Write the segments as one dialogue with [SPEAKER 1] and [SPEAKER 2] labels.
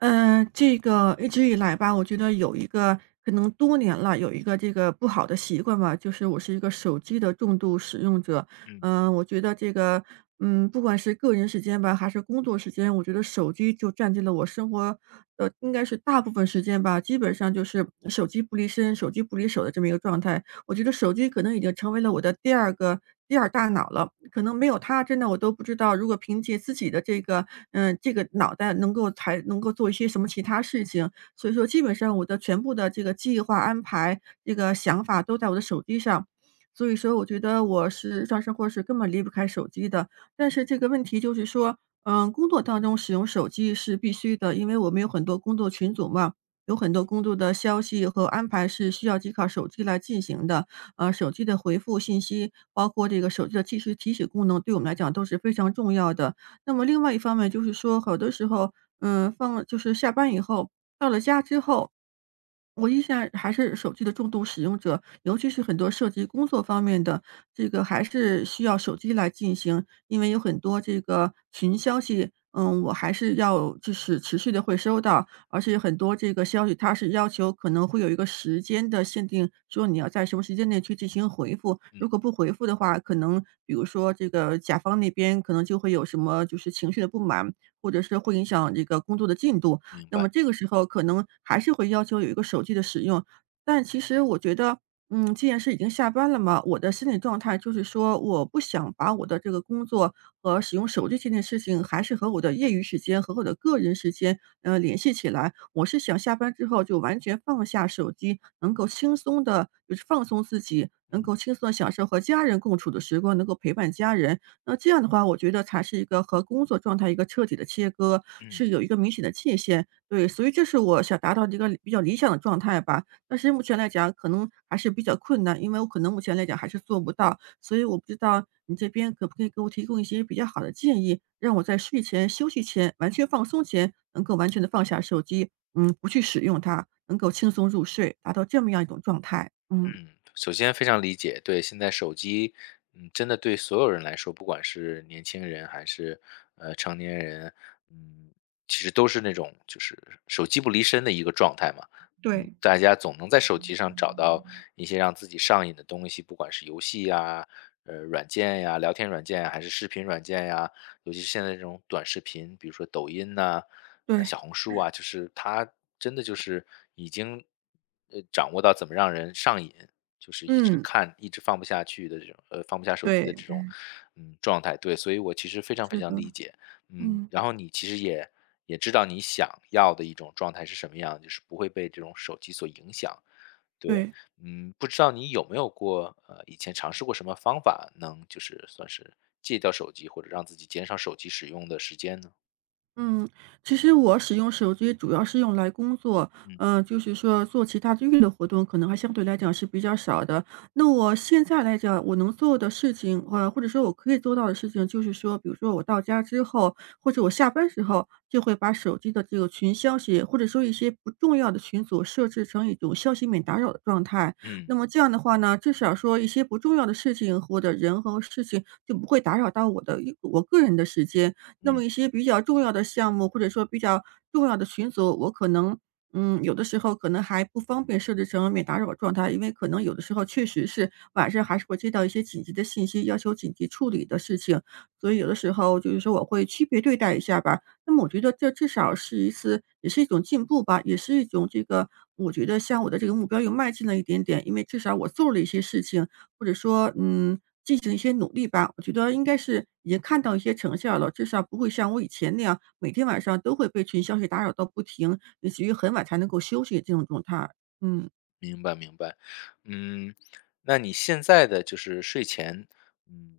[SPEAKER 1] 嗯，这个一直以来吧，我觉得有一个可能多年了，有一个这个不好的习惯吧，就是我是一个手机的重度使用者。
[SPEAKER 2] 嗯
[SPEAKER 1] 我觉得不管是个人时间吧，还是工作时间，我觉得手机就占据了我生活的应该是大部分时间吧，基本上就是手机不离身，手机不离手的这么一个状态。我觉得手机可能已经成为了我的第二大脑了，可能没有它，真的我都不知道如果凭借自己的这个，这个脑袋才能够做一些什么其他事情。所以说基本上我的全部的这个计划安排，这个想法都在我的手机上。所以说我觉得我日常生活是根本离不开手机的。但是这个问题就是说，工作当中使用手机是必须的，因为我们有很多工作群组嘛。有很多工作的消息和安排是需要依靠手机来进行的，手机的回复信息，包括这个手机的即时提醒功能，对我们来讲都是非常重要的。那么另外一方面就是说，好多时候，嗯，放了就是下班以后，到了家之后，我依然还是手机的重度使用者，尤其是很多涉及工作方面的，这个还是需要手机来进行，因为有很多这个群消息，我还是要就是持续的会收到，而且很多这个消息它是要求可能会有一个时间的限定，说你要在什么时间内去进行回复，
[SPEAKER 2] 嗯，
[SPEAKER 1] 如果不回复的话，可能比如说这个甲方那边可能就会有什么就是情绪的不满，或者是会影响这个工作的进度。
[SPEAKER 2] 明
[SPEAKER 1] 那
[SPEAKER 2] 白。
[SPEAKER 1] 么这个时候可能还是会要求有一个手机的使用，但其实我觉得，既然是已经下班了嘛，我的心理状态就是说，我不想把我的这个工作和使用手机这件事情还是和我的业余时间和我的个人时间，联系起来。我是想下班之后就完全放下手机，能够轻松的，就是放松自己，能够
[SPEAKER 2] 嗯
[SPEAKER 1] 轻松地享受和家人共处的时光，能够陪伴家人。那这样的话，我觉得才是一个和工作状态一个彻底的切割，
[SPEAKER 2] 嗯
[SPEAKER 1] 是有一个明显的界限。对，所以这是我想达到的一个比较理想的状态吧。但是目前来讲，可能还是比较困难，因为我可能目前来讲还是做不到。所以我不知道你这边可不可以给我提供一些比较好的建议，让我在睡前、休息前、完全放松前，能够完全的放下手机，不去使用它，能够轻松入睡，达到这么样一种状态。嗯。
[SPEAKER 2] 嗯，首先非常理解，对，现在手机，真的对所有人来说，不管是年轻人还是成年人，嗯，其实都是那种就是手机不离身的一个状态嘛。嗯，
[SPEAKER 1] 对，
[SPEAKER 2] 大家总能在手机上找到一些让自己上瘾的东西，不管是游戏呀、软件呀、聊天软件呀，还是视频软件呀，尤其是现在这种短视频，比如说抖音呐、
[SPEAKER 1] 对，
[SPEAKER 2] 小红书啊，就是它真的就是已经掌握到怎么让人上瘾，就是一直
[SPEAKER 1] 嗯，
[SPEAKER 2] 看、一直放不下去的这种放不下手机的
[SPEAKER 1] 对，
[SPEAKER 2] 这种嗯状态。对，所以我其实非常非
[SPEAKER 1] 是的，
[SPEAKER 2] 常理解，嗯，
[SPEAKER 1] 嗯。
[SPEAKER 2] 然后你其实也知道你想要的一种状态是什么样，就是不会被这种手机所影响。对，
[SPEAKER 1] 对。
[SPEAKER 2] 嗯，不知道你有没有过，以前尝试过什么方法，能就是算是戒掉手机，或者让自己减少手机使用的时间呢？
[SPEAKER 1] 嗯，其实我使用手机主要是用来工作，
[SPEAKER 2] 嗯
[SPEAKER 1] 就是说做其他的娱乐活动，可能还相对来讲是比较少的。那我现在来讲，我能做的事情，或者说我可以做到的事情，就是说，比如说我到家之后，或者我下班时候，就会把手机的这个群消息，或者说一些不重要的群组设置成一种消息免打扰的状态。
[SPEAKER 2] 嗯
[SPEAKER 1] 那么这样的话呢，至少说一些不重要的事情或者人和事情就不会打扰到我个人的时间。那么
[SPEAKER 2] 嗯。
[SPEAKER 1] 一些比较重要的项目，或者说比较重要的群组，我可能，有的时候可能还不方便设置成免打扰状态，因为可能有的时候确实是晚上还是会接到一些紧急的信息，要求紧急处理的事情，所以有的时候就是说我会区别对待一下吧。那么我觉得这至少是一次，也是一种进步吧，也是一种这个，我觉得向我的这个目标又迈进了一点点，因为至少我做了一些事情，或者说，进行一些努力吧。我觉得应该是已经看到一些成效了，至少不会像我以前那样，每天晚上都会被群消息打扰到不停，以至于很晚才能够休息这种状态。嗯。
[SPEAKER 2] 明白明白，嗯，那你现在的就是睡前，嗯，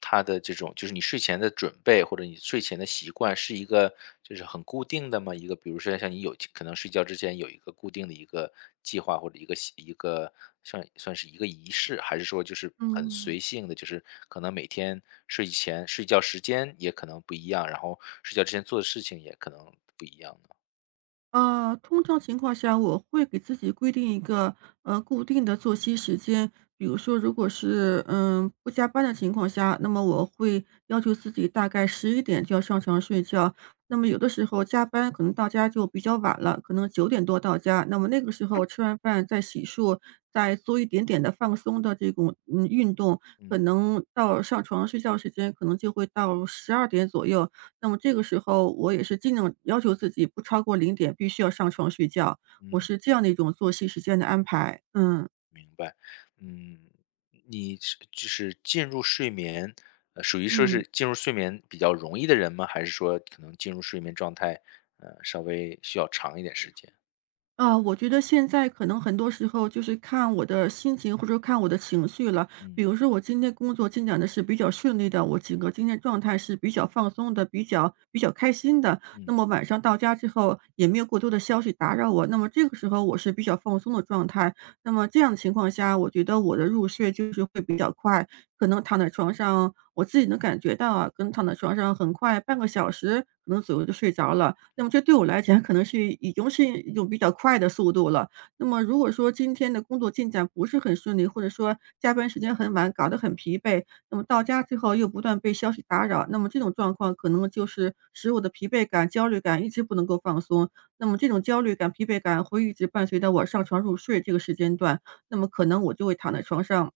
[SPEAKER 2] 他的这种就是你睡前的准备或者你睡前的习惯是一个就是很固定的吗？一个比如说像你有可能睡觉之前有一个固定的一个计划或者一个一个算是一个仪式，还是说就是很
[SPEAKER 1] 嗯。
[SPEAKER 2] 随性的，就是可能每天睡前睡觉时间也可能不一样，然后睡觉之前做的事情也可能不一样呢？
[SPEAKER 1] 通常情况下，我会给自己规定一个固定的作息时间。比如说，如果是不加班的情况下，那么我会要求自己大概11点就要上床睡觉。那么有的时候加班可能到家就比较晚了，可能9点多到家。那么那个时候吃完饭再洗漱，再做一点点的放松的这种运动，可
[SPEAKER 2] 嗯
[SPEAKER 1] 能到上床睡觉时间可能就会到12点左右。那么这个时候我也是尽量要求自己不超过零点必须要上床睡觉，我
[SPEAKER 2] 嗯。
[SPEAKER 1] 是这样的一种作息时间的安排，嗯。
[SPEAKER 2] 明白，嗯，你是就是进入睡眠，属于说
[SPEAKER 1] 嗯。
[SPEAKER 2] 是进入睡眠比较容易的人吗？还是说可能进入睡眠状态，稍微需要长一点时间？
[SPEAKER 1] 我觉得现在可能很多时候就是看我的心情或者说看我的情绪了。比
[SPEAKER 2] 嗯
[SPEAKER 1] 如说我今天工作进展的是比较顺利的，我整个今天状态是比较放松的，比较开心的。那
[SPEAKER 2] 嗯，
[SPEAKER 1] 么晚上到家之后也没有过多的消息打扰我，那么这个时候我是比较放松的状态。那么这样的情况下，我觉得我的入睡就是会比较快，可能躺在床上，我自己能感觉到啊，可能躺在床上很快半个小时可能左右就睡着了。那么这对我来讲可能是已经是一种比较快的速度了。那么如果说今天的工作进展不是很顺利，或者说加班时间很晚，搞得很疲惫，那么到家之后又不断被消息打扰，那么这种状况可能就是使我的疲惫感、焦虑感一直不能够放松。那么这种焦虑感、疲惫感会一直伴随着我上床入睡这个时间段。那么可能我就会躺在床上，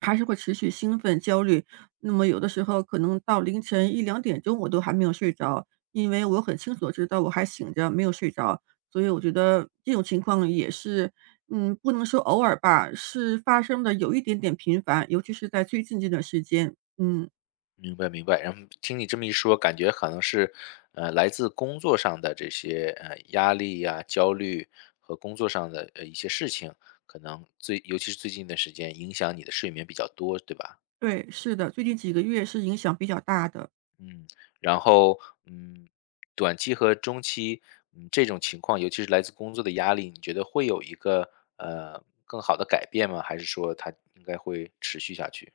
[SPEAKER 1] 还是会持续兴奋、焦虑。那么有的时候可能到凌晨一两点钟我都还没有睡着，因为我很清楚地知道我还醒着，没有睡着。所以我觉得这种情况也是，不能说偶尔吧，是发生的有一点点频繁，尤其是在最近这段时间。嗯，
[SPEAKER 2] 明白明白。然后听你这么一说，感觉可能是，来自工作上的这些压力呀、焦虑和工作上的一些事情，可能尤其是最近一段时间影响你的睡眠比较多，对吧？
[SPEAKER 1] 对，是的，最近几个月是影响比较大的。
[SPEAKER 2] 嗯，然后，嗯，短期和中期，嗯，这种情况，尤其是来自工作的压力，你觉得会有一个，更好的改变吗？还是说它应该会持续下去？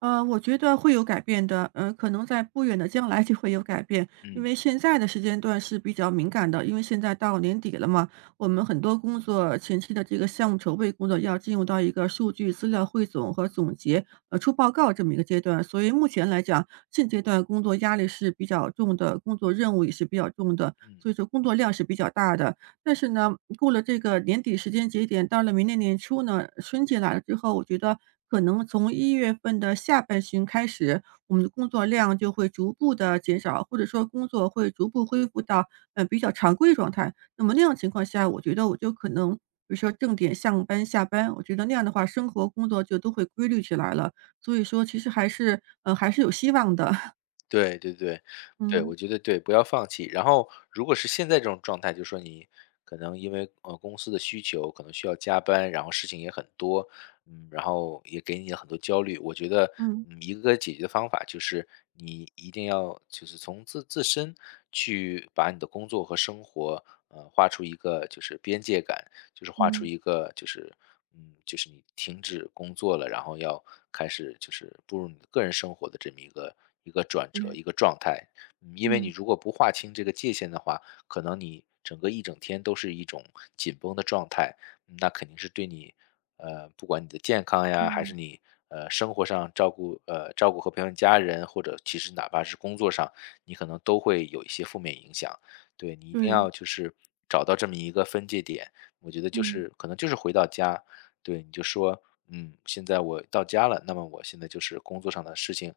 [SPEAKER 1] 我觉得会有改变的，可能在不远的将来就会有改变，因
[SPEAKER 2] 嗯
[SPEAKER 1] 为现在的时间段是比较敏感的，因为现在到年底了嘛，我们很多工作前期的这个项目筹备工作要进入到一个数据资料汇总和总结，出报告这么一个阶段，所以目前来讲，现阶段工作压力是比较重的，工作任务也是比较重的，
[SPEAKER 2] 嗯。
[SPEAKER 1] 所以说工作量是比较大的。但是呢，过了这个年底时间节点，到了明年年初呢，春节来了之后，我觉得可能从1月份的下半旬开始，我们的工作量就会逐步的减少，或者说工作会逐步恢复到，比较常规状态。那么那样情况下，我觉得我就可能比如说正点上班下班，我觉得那样的话，生活工作就都会规律起来了。所以说其实还是有希望的。
[SPEAKER 2] 对对对，对，
[SPEAKER 1] 嗯，
[SPEAKER 2] 我觉得对，不要放弃。然后如果是现在这种状态，就说你可能因为公司的需求，可能需要加班，然后事情也很多，嗯，然后也给你很多焦虑。我觉得，
[SPEAKER 1] 嗯，
[SPEAKER 2] 嗯，一个解决的方法就是你一定要就是从自身去把你的工作和生活，画出一个就是边界感，就是画出
[SPEAKER 1] 嗯，
[SPEAKER 2] 一个就是嗯，就是你停止工作了，然后要开始就是步入你的个人生活的这么一个转折，
[SPEAKER 1] 对，
[SPEAKER 2] 一个状态。嗯，因为你
[SPEAKER 1] 嗯，
[SPEAKER 2] 如果不划清这个界限的话，可能你整个一整天都是一种紧绷的状态，嗯那肯定是对你不管你的健康呀，还
[SPEAKER 1] 嗯。
[SPEAKER 2] 是你生活上照顾照顾和陪伴家人，或者其实哪怕是工作上，你可能都会有一些负面影响。对你一定
[SPEAKER 1] 对，
[SPEAKER 2] 要就是找到这么一个分界点，我觉得就
[SPEAKER 1] 嗯。
[SPEAKER 2] 是可能就是回到家，对，你就说，嗯，现在我到家了，那么我现在就是工作上的事情，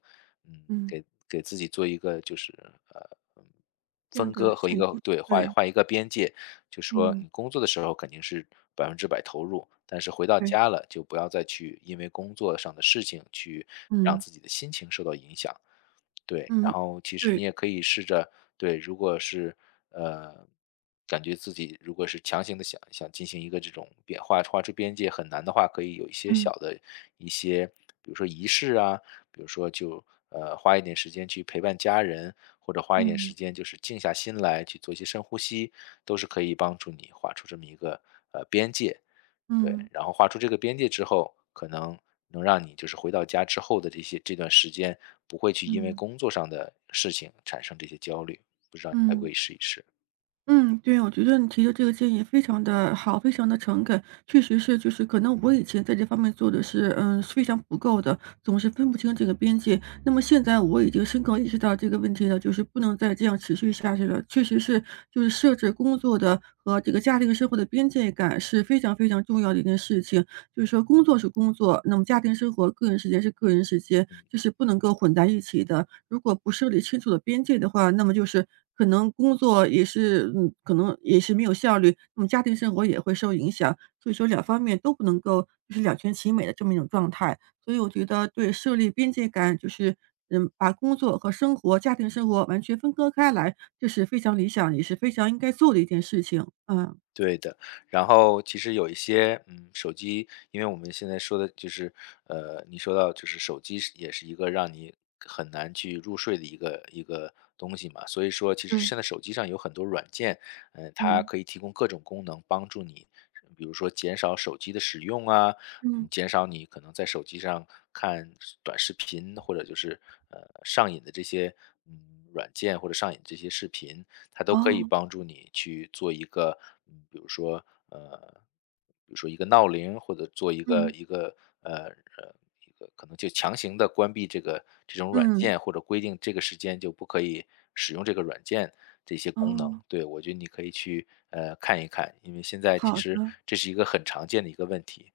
[SPEAKER 2] 嗯，
[SPEAKER 1] 嗯。
[SPEAKER 2] 给自己做一个就是呃嗯
[SPEAKER 1] 这样
[SPEAKER 2] 分
[SPEAKER 1] 的
[SPEAKER 2] 割和一
[SPEAKER 1] 限
[SPEAKER 2] 个
[SPEAKER 1] 定，
[SPEAKER 2] 对
[SPEAKER 1] 对，
[SPEAKER 2] 画一个边界，就说
[SPEAKER 1] 嗯，
[SPEAKER 2] 你工作的时候肯定是百分之百投入，但是回到
[SPEAKER 1] 对。
[SPEAKER 2] 家了就不要再去因为工作上的事情去让
[SPEAKER 1] 嗯，
[SPEAKER 2] 自己的心情受到影响。对，然
[SPEAKER 1] 嗯，
[SPEAKER 2] 后其实你
[SPEAKER 1] 对。
[SPEAKER 2] 也可以试着对，如果是呃，感觉自己如果是强行的想进行一个这种画画出边界很难的话，可以有一些
[SPEAKER 1] 嗯，
[SPEAKER 2] 小的一些，比如说仪式啊，比如说就花一点时间去陪伴家人，或者花一点
[SPEAKER 1] 嗯，
[SPEAKER 2] 时间就是静下心来去做一些深呼吸，都是可以帮助你画出这么一个边界。对，
[SPEAKER 1] 嗯，
[SPEAKER 2] 然后画出这个边界之后，可能能让你就是回到家之后的这些这段时间，不会去因为
[SPEAKER 1] 嗯，
[SPEAKER 2] 工作上的事情产生这些焦虑，不知道你会不会
[SPEAKER 1] 嗯。
[SPEAKER 2] 试一试？
[SPEAKER 1] 嗯，对，我觉得你提的这个建议非常的好，非常的诚恳。确实是就是可能我以前在这方面做的是，是非常不够的，总是分不清这个边界。那么现在我已经深刻意识到这个问题了，就是不能再这样持续下去了。确实是就是设置工作的和这个家庭生活的边界感是非常非常重要的一件事情。就是说工作是工作，那么家庭生活、个人时间是个人时间，
[SPEAKER 2] 嗯。
[SPEAKER 1] 就是不能够混在一起的。如果不设立清楚的边界的话，那么就是可能工作也是,可能也是没有效率，那么家庭生活也会受影响。所以说两方面都不能够就是两全其美的这么一种状态。所以我觉得对设立边界感，就是把工作和生活、家庭生活完全分割开来，这是非常理想，也是非常应该做的一件事情。嗯。
[SPEAKER 2] 对的，然后其实有一些，嗯，手机，因为我们现在说的就是，你说到就是手机是也是一个让你很难去入睡的一个东西嘛，所以说其实
[SPEAKER 1] 对，
[SPEAKER 2] 现在手机上有很多软件，嗯、它
[SPEAKER 1] 嗯。
[SPEAKER 2] 可以提供各种功能帮助你，比如说减少手机的使用啊，
[SPEAKER 1] 嗯，
[SPEAKER 2] 嗯减少你可能在手机上看短视频或者就是呃上瘾的这些嗯软件或者上瘾这些视频，它都可以
[SPEAKER 1] 哦，
[SPEAKER 2] 帮助你去做一个，嗯，比如说，呃，比如说一个闹铃，或者做一个
[SPEAKER 1] 嗯，
[SPEAKER 2] 呃呃一个可能就强行的关闭这个这种软
[SPEAKER 1] 嗯。
[SPEAKER 2] 件，或者规定这个时间就不可以使用这个软件这些功能。
[SPEAKER 1] 哦，
[SPEAKER 2] 对，我觉得你可以去看一看，因为现在其
[SPEAKER 1] 好
[SPEAKER 2] 实
[SPEAKER 1] 的，
[SPEAKER 2] 这是一个很常见的一个问题。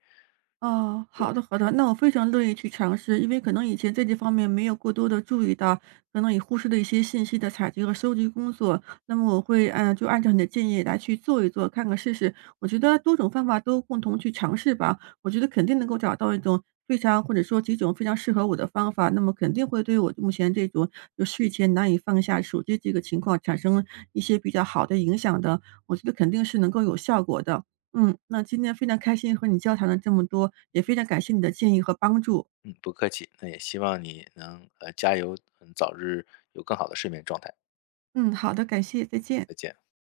[SPEAKER 1] 哦，
[SPEAKER 2] 对，
[SPEAKER 1] 好的好的，那我非常乐意去尝试，因为可能以前在这方面没有过多的注意到，可能也忽视了一些信息的采集和收集工作，那么我会就按照你的建议来去做一做，看看试试。我觉得多种方法都共同去尝试吧，我觉得肯定能够找到一种非常或者说几种非常适合我的方法，那么肯定会对我目前这种就睡前难以放下手机这个情况产生一些比较好的影响的，我觉得肯定是能够有效果的。嗯，那今天非常开心和你交谈了这么多，也非常感谢你的建议和帮助。
[SPEAKER 2] 嗯，不客气，那也希望你能加油，嗯，早日有更好的睡眠状态。
[SPEAKER 1] 嗯，好的，感谢，再见。
[SPEAKER 2] 再见。